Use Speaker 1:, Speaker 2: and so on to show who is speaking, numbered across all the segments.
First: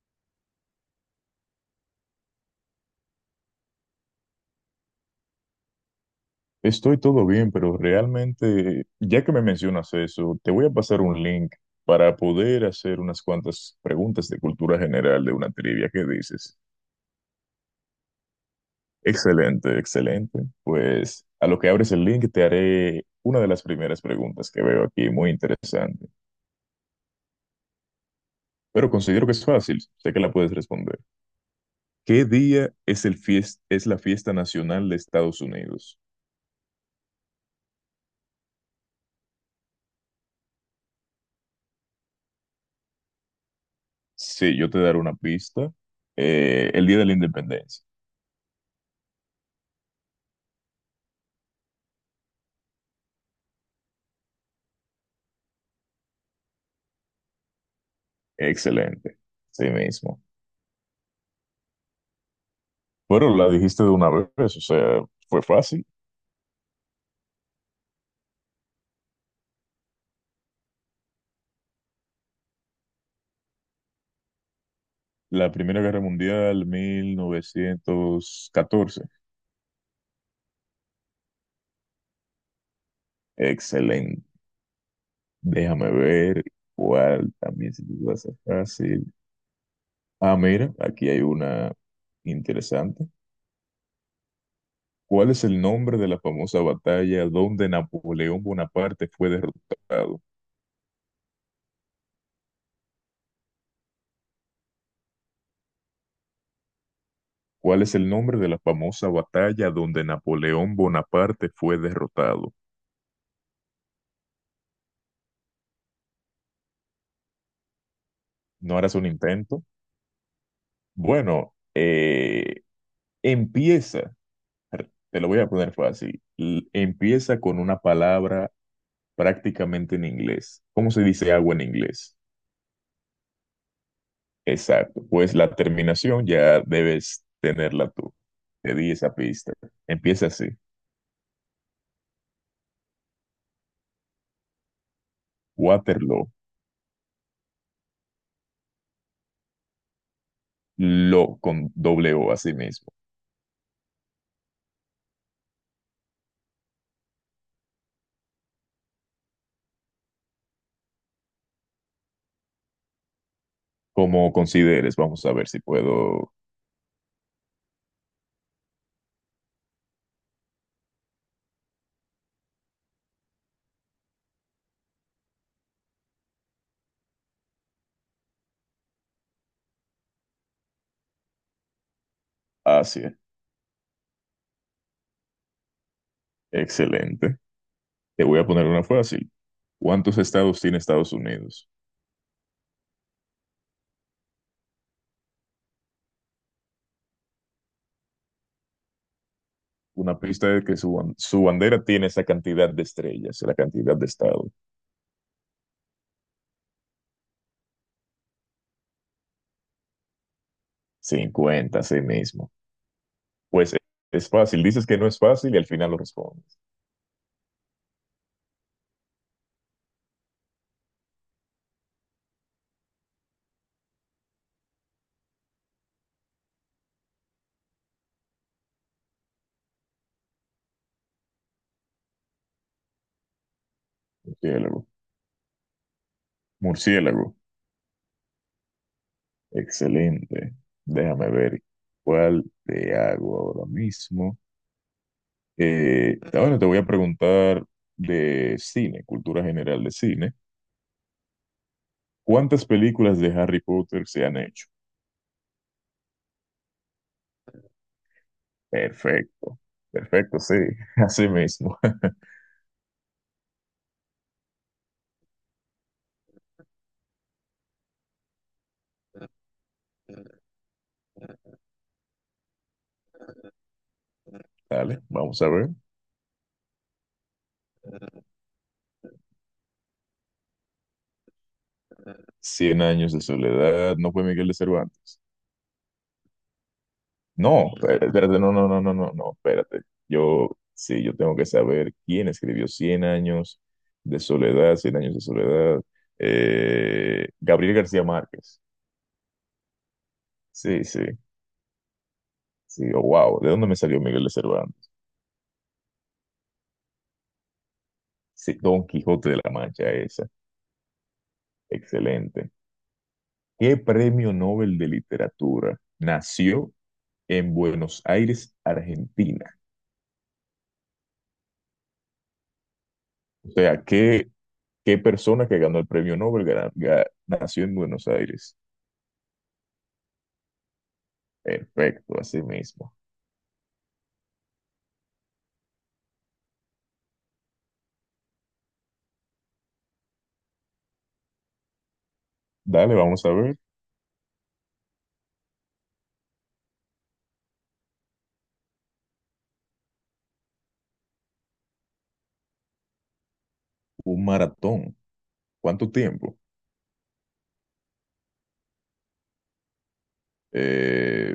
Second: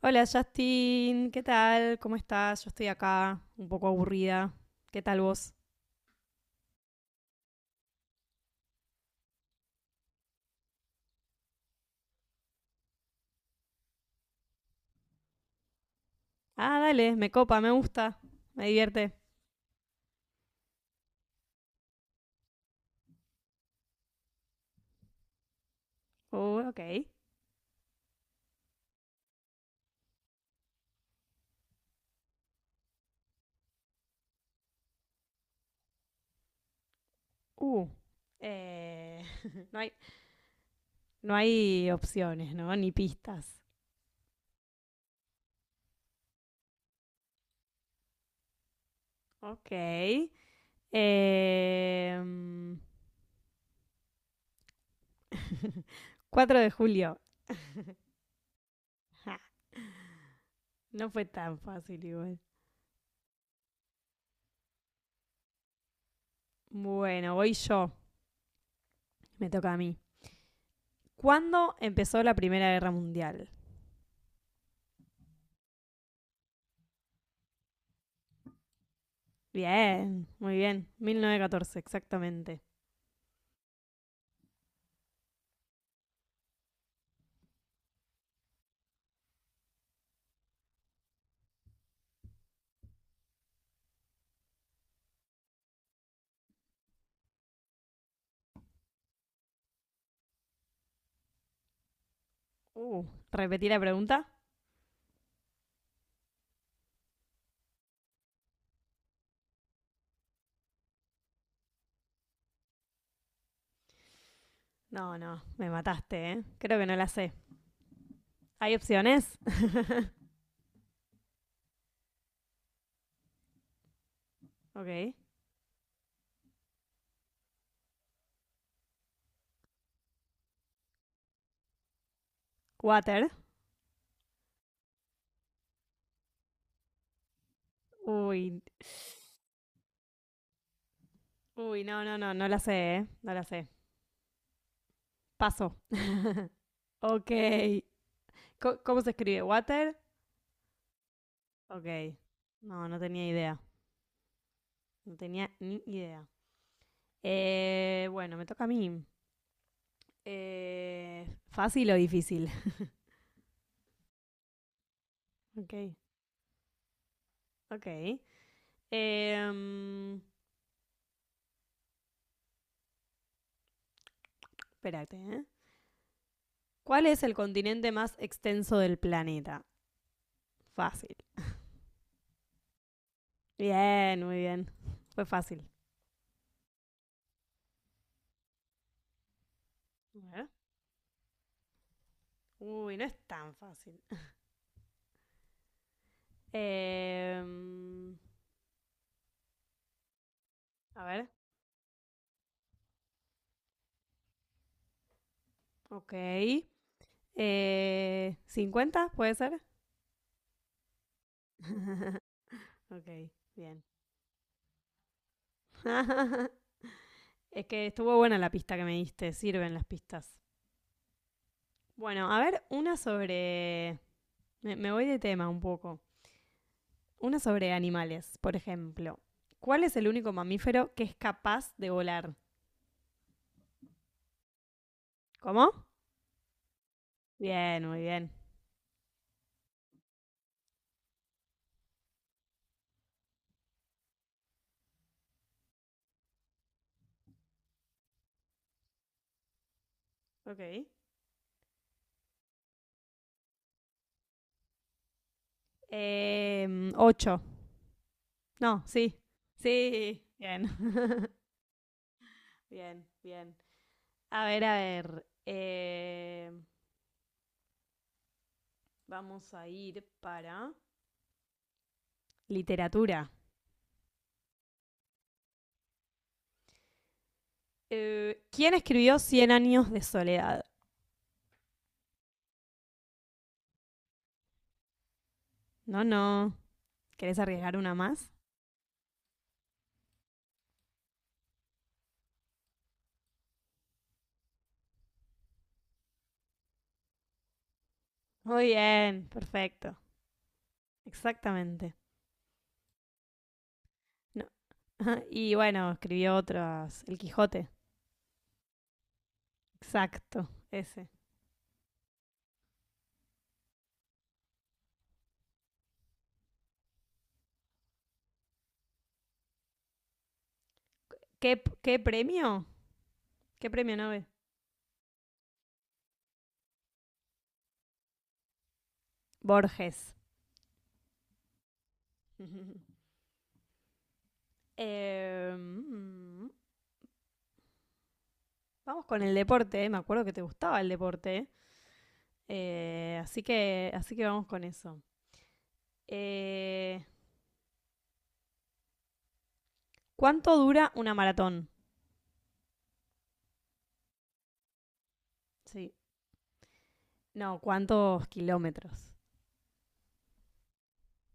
Speaker 1: Hola Justin, ¿qué tal? ¿Cómo estás? Yo estoy acá, un poco aburrida. ¿Qué tal vos?
Speaker 2: Estoy todo bien, pero realmente, ya que me mencionas eso, te voy a pasar un link para poder hacer unas cuantas preguntas de cultura general de una trivia. ¿Qué dices?
Speaker 1: Ah, dale, me copa, me gusta, me divierte.
Speaker 2: Excelente, excelente. Pues a lo que abres el link te haré una de las primeras preguntas que veo aquí, muy interesante.
Speaker 1: Ok.
Speaker 2: Pero considero que es fácil, sé que la puedes responder. ¿Qué día es es la fiesta nacional de Estados Unidos?
Speaker 1: Uh. eh, no, no hay opciones, ¿no? Ni pistas.
Speaker 2: Sí, yo te daré una pista. El Día de la Independencia.
Speaker 1: Ok. Em, 4 de julio.
Speaker 2: Excelente,
Speaker 1: Ja,
Speaker 2: sí mismo.
Speaker 1: no fue tan fácil igual.
Speaker 2: Bueno, la dijiste de una vez, o sea, fue fácil.
Speaker 1: Bueno, voy yo. Me toca a mí. ¿Cuándo empezó la Primera Guerra Mundial?
Speaker 2: La Primera Guerra Mundial, 1914.
Speaker 1: Bien, muy bien. 1914, exactamente.
Speaker 2: Excelente. Déjame ver cuál también se te va a hacer fácil. Ah, mira, aquí hay una interesante. ¿Cuál es el nombre de la famosa batalla donde Napoleón Bonaparte fue derrotado?
Speaker 1: Uh, ¿Repetí la pregunta?
Speaker 2: ¿Cuál es el nombre de la famosa batalla donde Napoleón Bonaparte fue derrotado?
Speaker 1: No, no, me mataste, ¿eh? Creo que no la sé. ¿Hay
Speaker 2: ¿No harás un
Speaker 1: opciones?
Speaker 2: intento? Bueno, empieza,
Speaker 1: Ok.
Speaker 2: te lo voy a poner fácil, empieza con una palabra prácticamente en inglés. ¿Cómo se dice agua en inglés?
Speaker 1: Water.
Speaker 2: Exacto, pues la terminación ya debes tenerla tú.
Speaker 1: Uy,
Speaker 2: Te di esa pista. Empieza así,
Speaker 1: uy, no, no, no, no la sé, ¿eh? No la sé. Paso.
Speaker 2: Waterloo,
Speaker 1: Ok. ¿Cómo se escribe? ¿Water?
Speaker 2: lo con
Speaker 1: Ok.
Speaker 2: doble O así
Speaker 1: No,
Speaker 2: mismo.
Speaker 1: no tenía idea. No tenía ni idea. Bueno, me toca a mí. ¿Fácil o difícil?
Speaker 2: Como consideres, vamos a ver si
Speaker 1: Ok,
Speaker 2: puedo.
Speaker 1: ok. Em, espérate, ¿eh? ¿Cuál es el continente más extenso del planeta? Fácil.
Speaker 2: Asia,
Speaker 1: Bien, muy bien. Fue fácil.
Speaker 2: excelente. Te voy a poner una fácil. ¿Cuántos
Speaker 1: Bueno.
Speaker 2: estados tiene Estados Unidos?
Speaker 1: Uy, no es tan fácil. Eh,
Speaker 2: Una pista de que
Speaker 1: a ver,
Speaker 2: su bandera tiene esa cantidad de estrellas, la cantidad de estados.
Speaker 1: ok. ¿50 puede ser?
Speaker 2: 50 así mismo.
Speaker 1: Ok,
Speaker 2: Pues e-
Speaker 1: bien.
Speaker 2: es fácil, dices que no es fácil y al final lo respondes.
Speaker 1: Es que estuvo buena la pista que me diste, sirven las pistas. Bueno, a ver, una sobre… Me voy de tema un poco. Una sobre animales, por ejemplo. ¿Cuál es el único mamífero que es capaz de volar?
Speaker 2: Murciélago.
Speaker 1: ¿Cómo?
Speaker 2: Murciélago.
Speaker 1: Bien, muy bien.
Speaker 2: Excelente. Déjame ver cuál te hago ahora mismo. Ahora te voy a preguntar de cine, cultura general de cine.
Speaker 1: Ok.
Speaker 2: ¿Cuántas películas de Harry Potter se han hecho?
Speaker 1: Ocho. No, sí.
Speaker 2: Perfecto.
Speaker 1: Sí,
Speaker 2: Perfecto, sí.
Speaker 1: bien.
Speaker 2: Así mismo.
Speaker 1: Bien, bien. A ver, a ver. Vamos a ir para literatura.
Speaker 2: Dale, vamos a ver.
Speaker 1: ¿Quién escribió Cien años de soledad?
Speaker 2: Cien años de soledad, no fue Miguel de Cervantes.
Speaker 1: No, no. ¿Querés
Speaker 2: No,
Speaker 1: arriesgar una
Speaker 2: espérate,
Speaker 1: más?
Speaker 2: espérate, no, no, no, no, no, no, espérate. Yo, sí, yo tengo que saber quién escribió Cien años de soledad, Cien años de soledad. Gabriel García Márquez.
Speaker 1: Muy bien, perfecto.
Speaker 2: Sí, sí,
Speaker 1: Exactamente.
Speaker 2: sí, oh, wow, ¿de dónde me salió Miguel de
Speaker 1: No.
Speaker 2: Cervantes?
Speaker 1: Y bueno, escribió otras. El Quijote.
Speaker 2: Sí, Don Quijote de la Mancha, esa.
Speaker 1: Exacto, ese.
Speaker 2: Excelente. ¿Qué premio Nobel de literatura nació en Buenos Aires, Argentina?
Speaker 1: ¿Qué premio?
Speaker 2: O
Speaker 1: ¿Qué
Speaker 2: sea,
Speaker 1: premio Nobel?
Speaker 2: ¿Qué persona que ganó el premio Nobel nació en Buenos Aires?
Speaker 1: Borges.
Speaker 2: Perfecto, así mismo.
Speaker 1: Eh, mm, vamos con el deporte. Me acuerdo que te gustaba el deporte.
Speaker 2: Dale, vamos a
Speaker 1: Así
Speaker 2: ver.
Speaker 1: que, así que vamos con eso. Eh, ¿Cuánto dura una maratón?
Speaker 2: Un maratón. ¿Cuánto
Speaker 1: Sí.
Speaker 2: tiempo?
Speaker 1: No, ¿cuántos kilómetros?
Speaker 2: Eh,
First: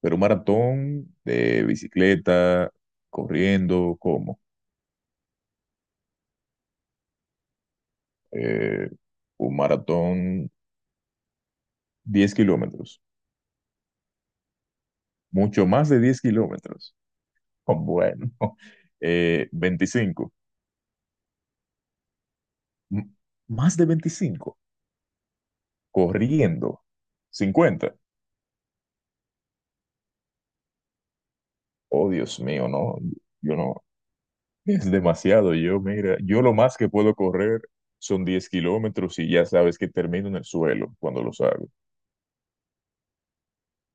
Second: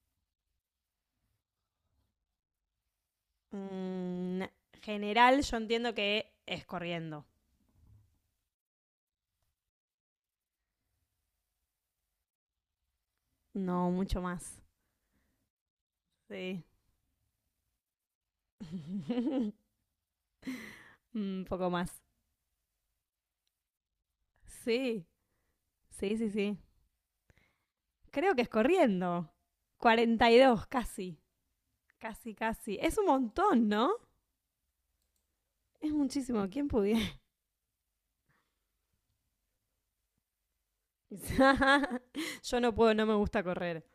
Speaker 2: pero un maratón de bicicleta, corriendo, ¿cómo?
Speaker 1: Mm, general, yo entiendo que es corriendo.
Speaker 2: Eh, un maratón 10 kilómetros.
Speaker 1: No, mucho más.
Speaker 2: Mucho más de 10
Speaker 1: Sí.
Speaker 2: kilómetros. Oh, bueno. 25.
Speaker 1: Un poco más.
Speaker 2: M- Más de 25.
Speaker 1: Sí, sí, sí, sí.
Speaker 2: Corriendo. 50.
Speaker 1: Creo que es corriendo. 42 casi.
Speaker 2: Oh,
Speaker 1: Casi,
Speaker 2: Dios mío,
Speaker 1: casi.
Speaker 2: no.
Speaker 1: Es un
Speaker 2: Yo
Speaker 1: montón,
Speaker 2: no.
Speaker 1: ¿no?
Speaker 2: Es demasiado. Yo,
Speaker 1: Es
Speaker 2: mira, yo
Speaker 1: muchísimo.
Speaker 2: lo
Speaker 1: ¿Quién
Speaker 2: más que
Speaker 1: pudiera?
Speaker 2: puedo correr son 10 kilómetros y ya sabes que termino en el suelo cuando los hago.
Speaker 1: Yo no puedo, no me gusta correr.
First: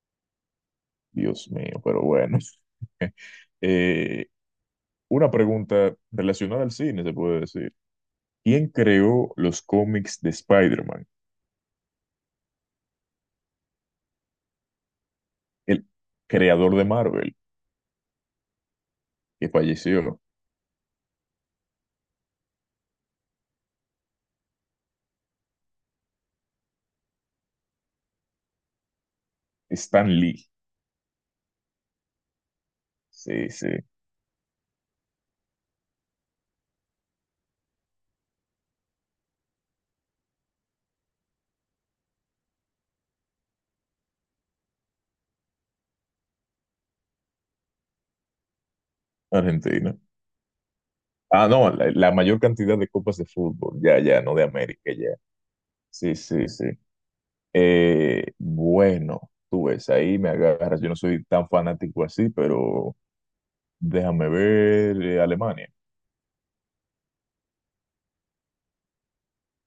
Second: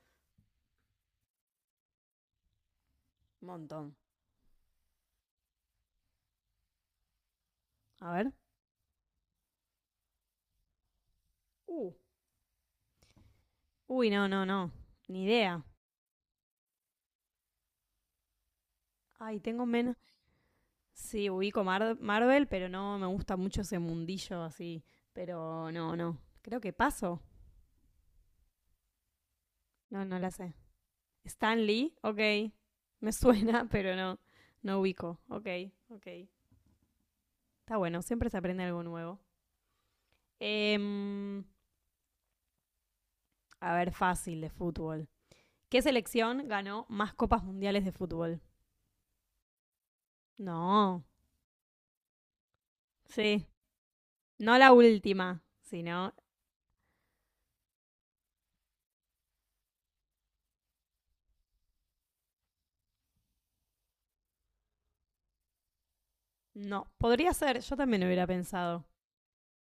Speaker 2: Dios mío, pero bueno.
Speaker 1: Un montón.
Speaker 2: Eh, una pregunta relacionada al cine, se puede decir.
Speaker 1: A ver.
Speaker 2: ¿Quién creó los cómics de Spider-Man?
Speaker 1: Uh. Uy, no, no, no. Ni idea.
Speaker 2: El creador de Marvel,
Speaker 1: Ay,
Speaker 2: que
Speaker 1: tengo menos.
Speaker 2: falleció,
Speaker 1: Sí, ubico Marvel, pero no me gusta mucho ese mundillo así. Pero no, no. Creo que paso. No,
Speaker 2: Stan
Speaker 1: no la
Speaker 2: Lee.
Speaker 1: sé. Stan Lee, ok. Me
Speaker 2: Sí, sí,
Speaker 1: suena, pero no. No ubico. Ok, ok. Está bueno, siempre se aprende algo nuevo. Em, a ver, fácil de fútbol. ¿Qué selección ganó más copas mundiales de fútbol?
Speaker 2: Argentina.
Speaker 1: No,
Speaker 2: Ah, no, la mayor cantidad de copas de
Speaker 1: sí.
Speaker 2: fútbol, ya, ya, no de
Speaker 1: No la
Speaker 2: América, ya.
Speaker 1: última, sino…
Speaker 2: Sí, sí, sí. Bueno, tú ves, ahí me agarras. Yo no soy tan fanático así, pero déjame ver. Alemania.
Speaker 1: No, podría ser, yo también hubiera pensado.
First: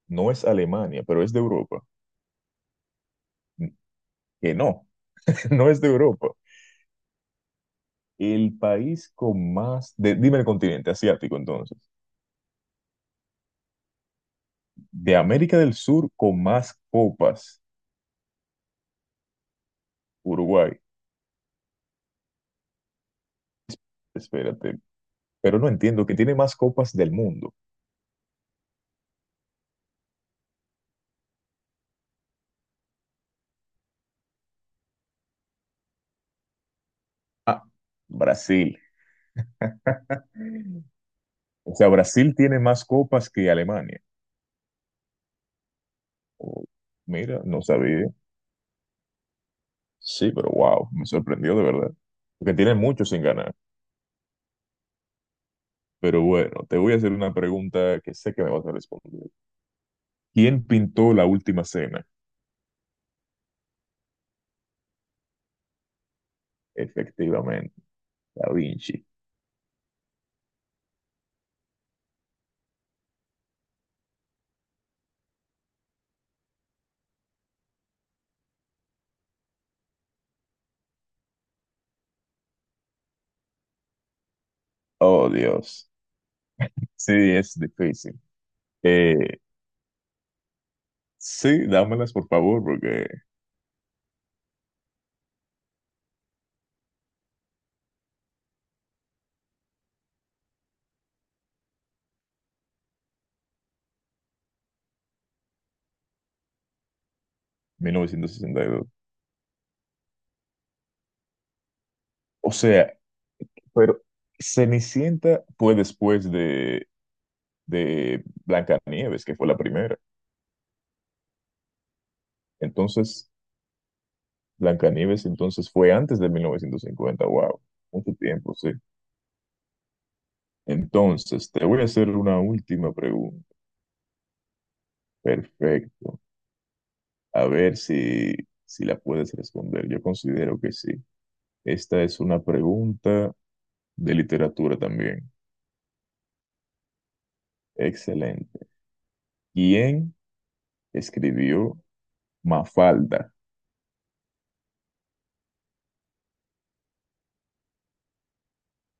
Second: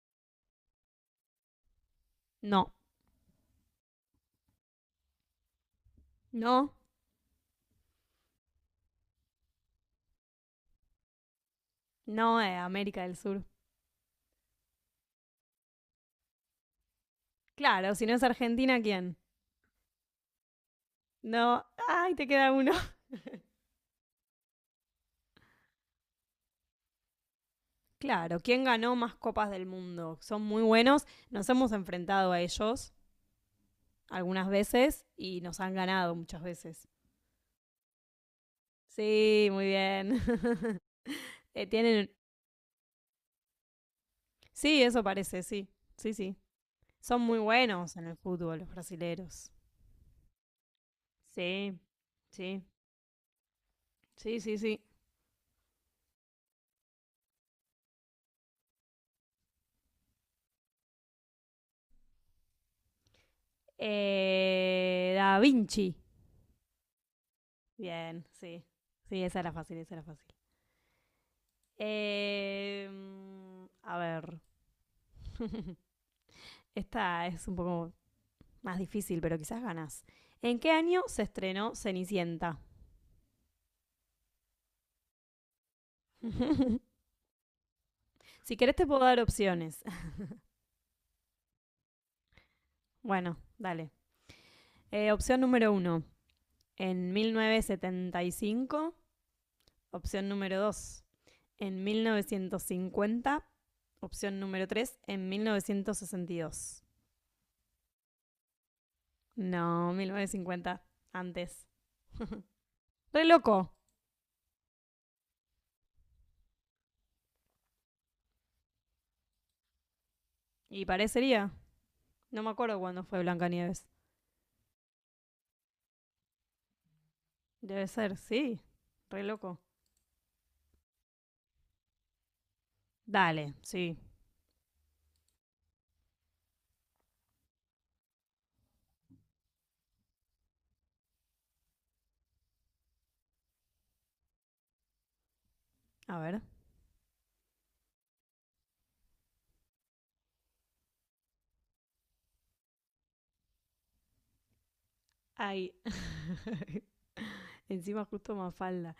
Speaker 2: No es Alemania, pero es de Europa.
Speaker 1: No,
Speaker 2: N- Que no, no es de Europa.
Speaker 1: no,
Speaker 2: El país con más, dime el continente asiático entonces.
Speaker 1: no es América del Sur.
Speaker 2: De América del Sur con más copas,
Speaker 1: Claro, si no es Argentina, ¿quién?
Speaker 2: Uruguay.
Speaker 1: No, ay, te queda uno.
Speaker 2: Espérate, pero no entiendo que tiene más copas del mundo.
Speaker 1: Claro, ¿quién ganó más copas del mundo? Son muy buenos, nos hemos enfrentado a ellos algunas veces y nos han ganado muchas veces.
Speaker 2: Ah, Brasil.
Speaker 1: Sí, muy bien.
Speaker 2: O sea,
Speaker 1: Tienen…
Speaker 2: Brasil tiene más copas que Alemania.
Speaker 1: Sí, eso parece, sí. Sí, sí.
Speaker 2: Oh,
Speaker 1: Son muy
Speaker 2: mira, no
Speaker 1: buenos en
Speaker 2: sabía.
Speaker 1: el fútbol los brasileros.
Speaker 2: Sí, pero wow, me sorprendió de
Speaker 1: Sí,
Speaker 2: verdad. Porque
Speaker 1: sí,
Speaker 2: tiene mucho sin ganar.
Speaker 1: sí, sí, sí.
Speaker 2: Pero bueno, te voy a hacer una pregunta que sé que me vas a responder. ¿Quién pintó la última cena?
Speaker 1: Da Vinci.
Speaker 2: Efectivamente,
Speaker 1: Bien,
Speaker 2: Da
Speaker 1: sí.
Speaker 2: Vinci.
Speaker 1: Sí, esa era fácil, esa era fácil. Eh, a ver. Esta es un poco más difícil, pero quizás ganas. ¿En qué año se estrenó Cenicienta?
Speaker 2: Oh, Dios. Sí, es difícil.
Speaker 1: Si querés te puedo dar
Speaker 2: Eh,
Speaker 1: opciones.
Speaker 2: sí, dámelas por favor, porque
Speaker 1: Bueno, dale. Opción número uno, en 1975. Opción número 2 en 1950. Opción número 3 en 1962.
Speaker 2: 1962.
Speaker 1: No, 1950 antes.
Speaker 2: O sea,
Speaker 1: Re loco.
Speaker 2: pero Cenicienta fue después de Blancanieves, que fue la primera.
Speaker 1: Y parecería. No me acuerdo cuándo fue
Speaker 2: Entonces,
Speaker 1: Blancanieves.
Speaker 2: Blancanieves entonces fue antes de 1950. Wow,
Speaker 1: Debe
Speaker 2: mucho
Speaker 1: ser,
Speaker 2: tiempo,
Speaker 1: sí.
Speaker 2: sí.
Speaker 1: Re loco.
Speaker 2: Entonces, te voy a hacer una última pregunta.
Speaker 1: Dale, sí.
Speaker 2: Perfecto. A ver si la puedes responder. Yo considero que sí. Esta es una pregunta de literatura también.
Speaker 1: A ver.
Speaker 2: Excelente. ¿Quién escribió Mafalda?
Speaker 1: Ay. Encima justo Mafalda.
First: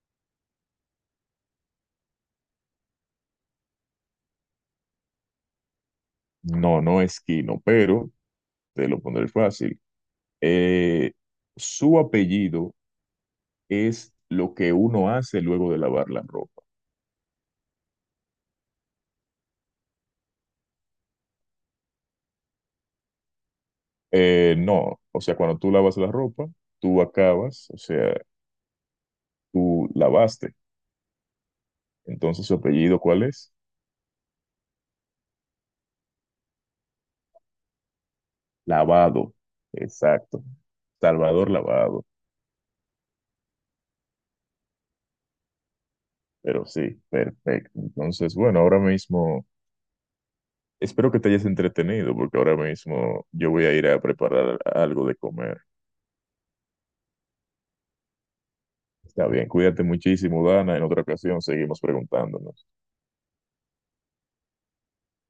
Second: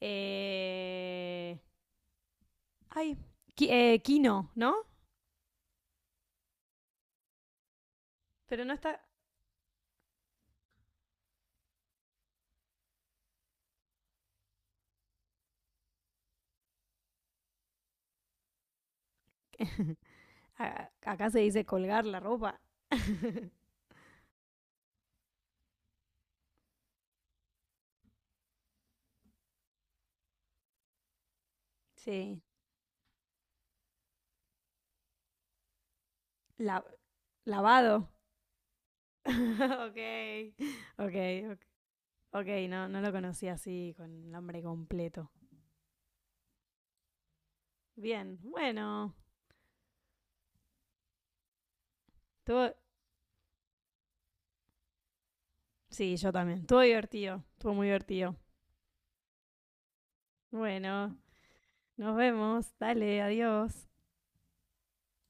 Speaker 1: Eh… Ay, Kino, ¿no?
Speaker 2: No, no es Quino, pero
Speaker 1: Pero no
Speaker 2: te
Speaker 1: está…
Speaker 2: lo pondré fácil. Eh, Su apellido es lo que uno hace luego de lavar la ropa.
Speaker 1: Acá se dice colgar la ropa.
Speaker 2: No, o sea, cuando tú lavas la ropa, tú acabas, o sea, tú lavaste.
Speaker 1: Sí.
Speaker 2: Entonces, su apellido, ¿cuál es?
Speaker 1: La- lavado.
Speaker 2: Lavado. Exacto.
Speaker 1: Ok,
Speaker 2: Salvador
Speaker 1: ok, ok,
Speaker 2: Lavado.
Speaker 1: ok, no, no lo conocía así con nombre completo.
Speaker 2: Pero sí, perfecto. Entonces,
Speaker 1: Bien,
Speaker 2: bueno, ahora
Speaker 1: bueno,
Speaker 2: mismo, espero que te hayas entretenido, porque ahora
Speaker 1: estuvo-
Speaker 2: mismo yo voy a ir a preparar algo de comer.
Speaker 1: sí, yo también, estuvo divertido, estuvo muy divertido.
Speaker 2: Está bien, cuídate muchísimo, Dana. En otra
Speaker 1: Bueno,
Speaker 2: ocasión seguimos
Speaker 1: nos
Speaker 2: preguntándonos.
Speaker 1: vemos, dale, adiós.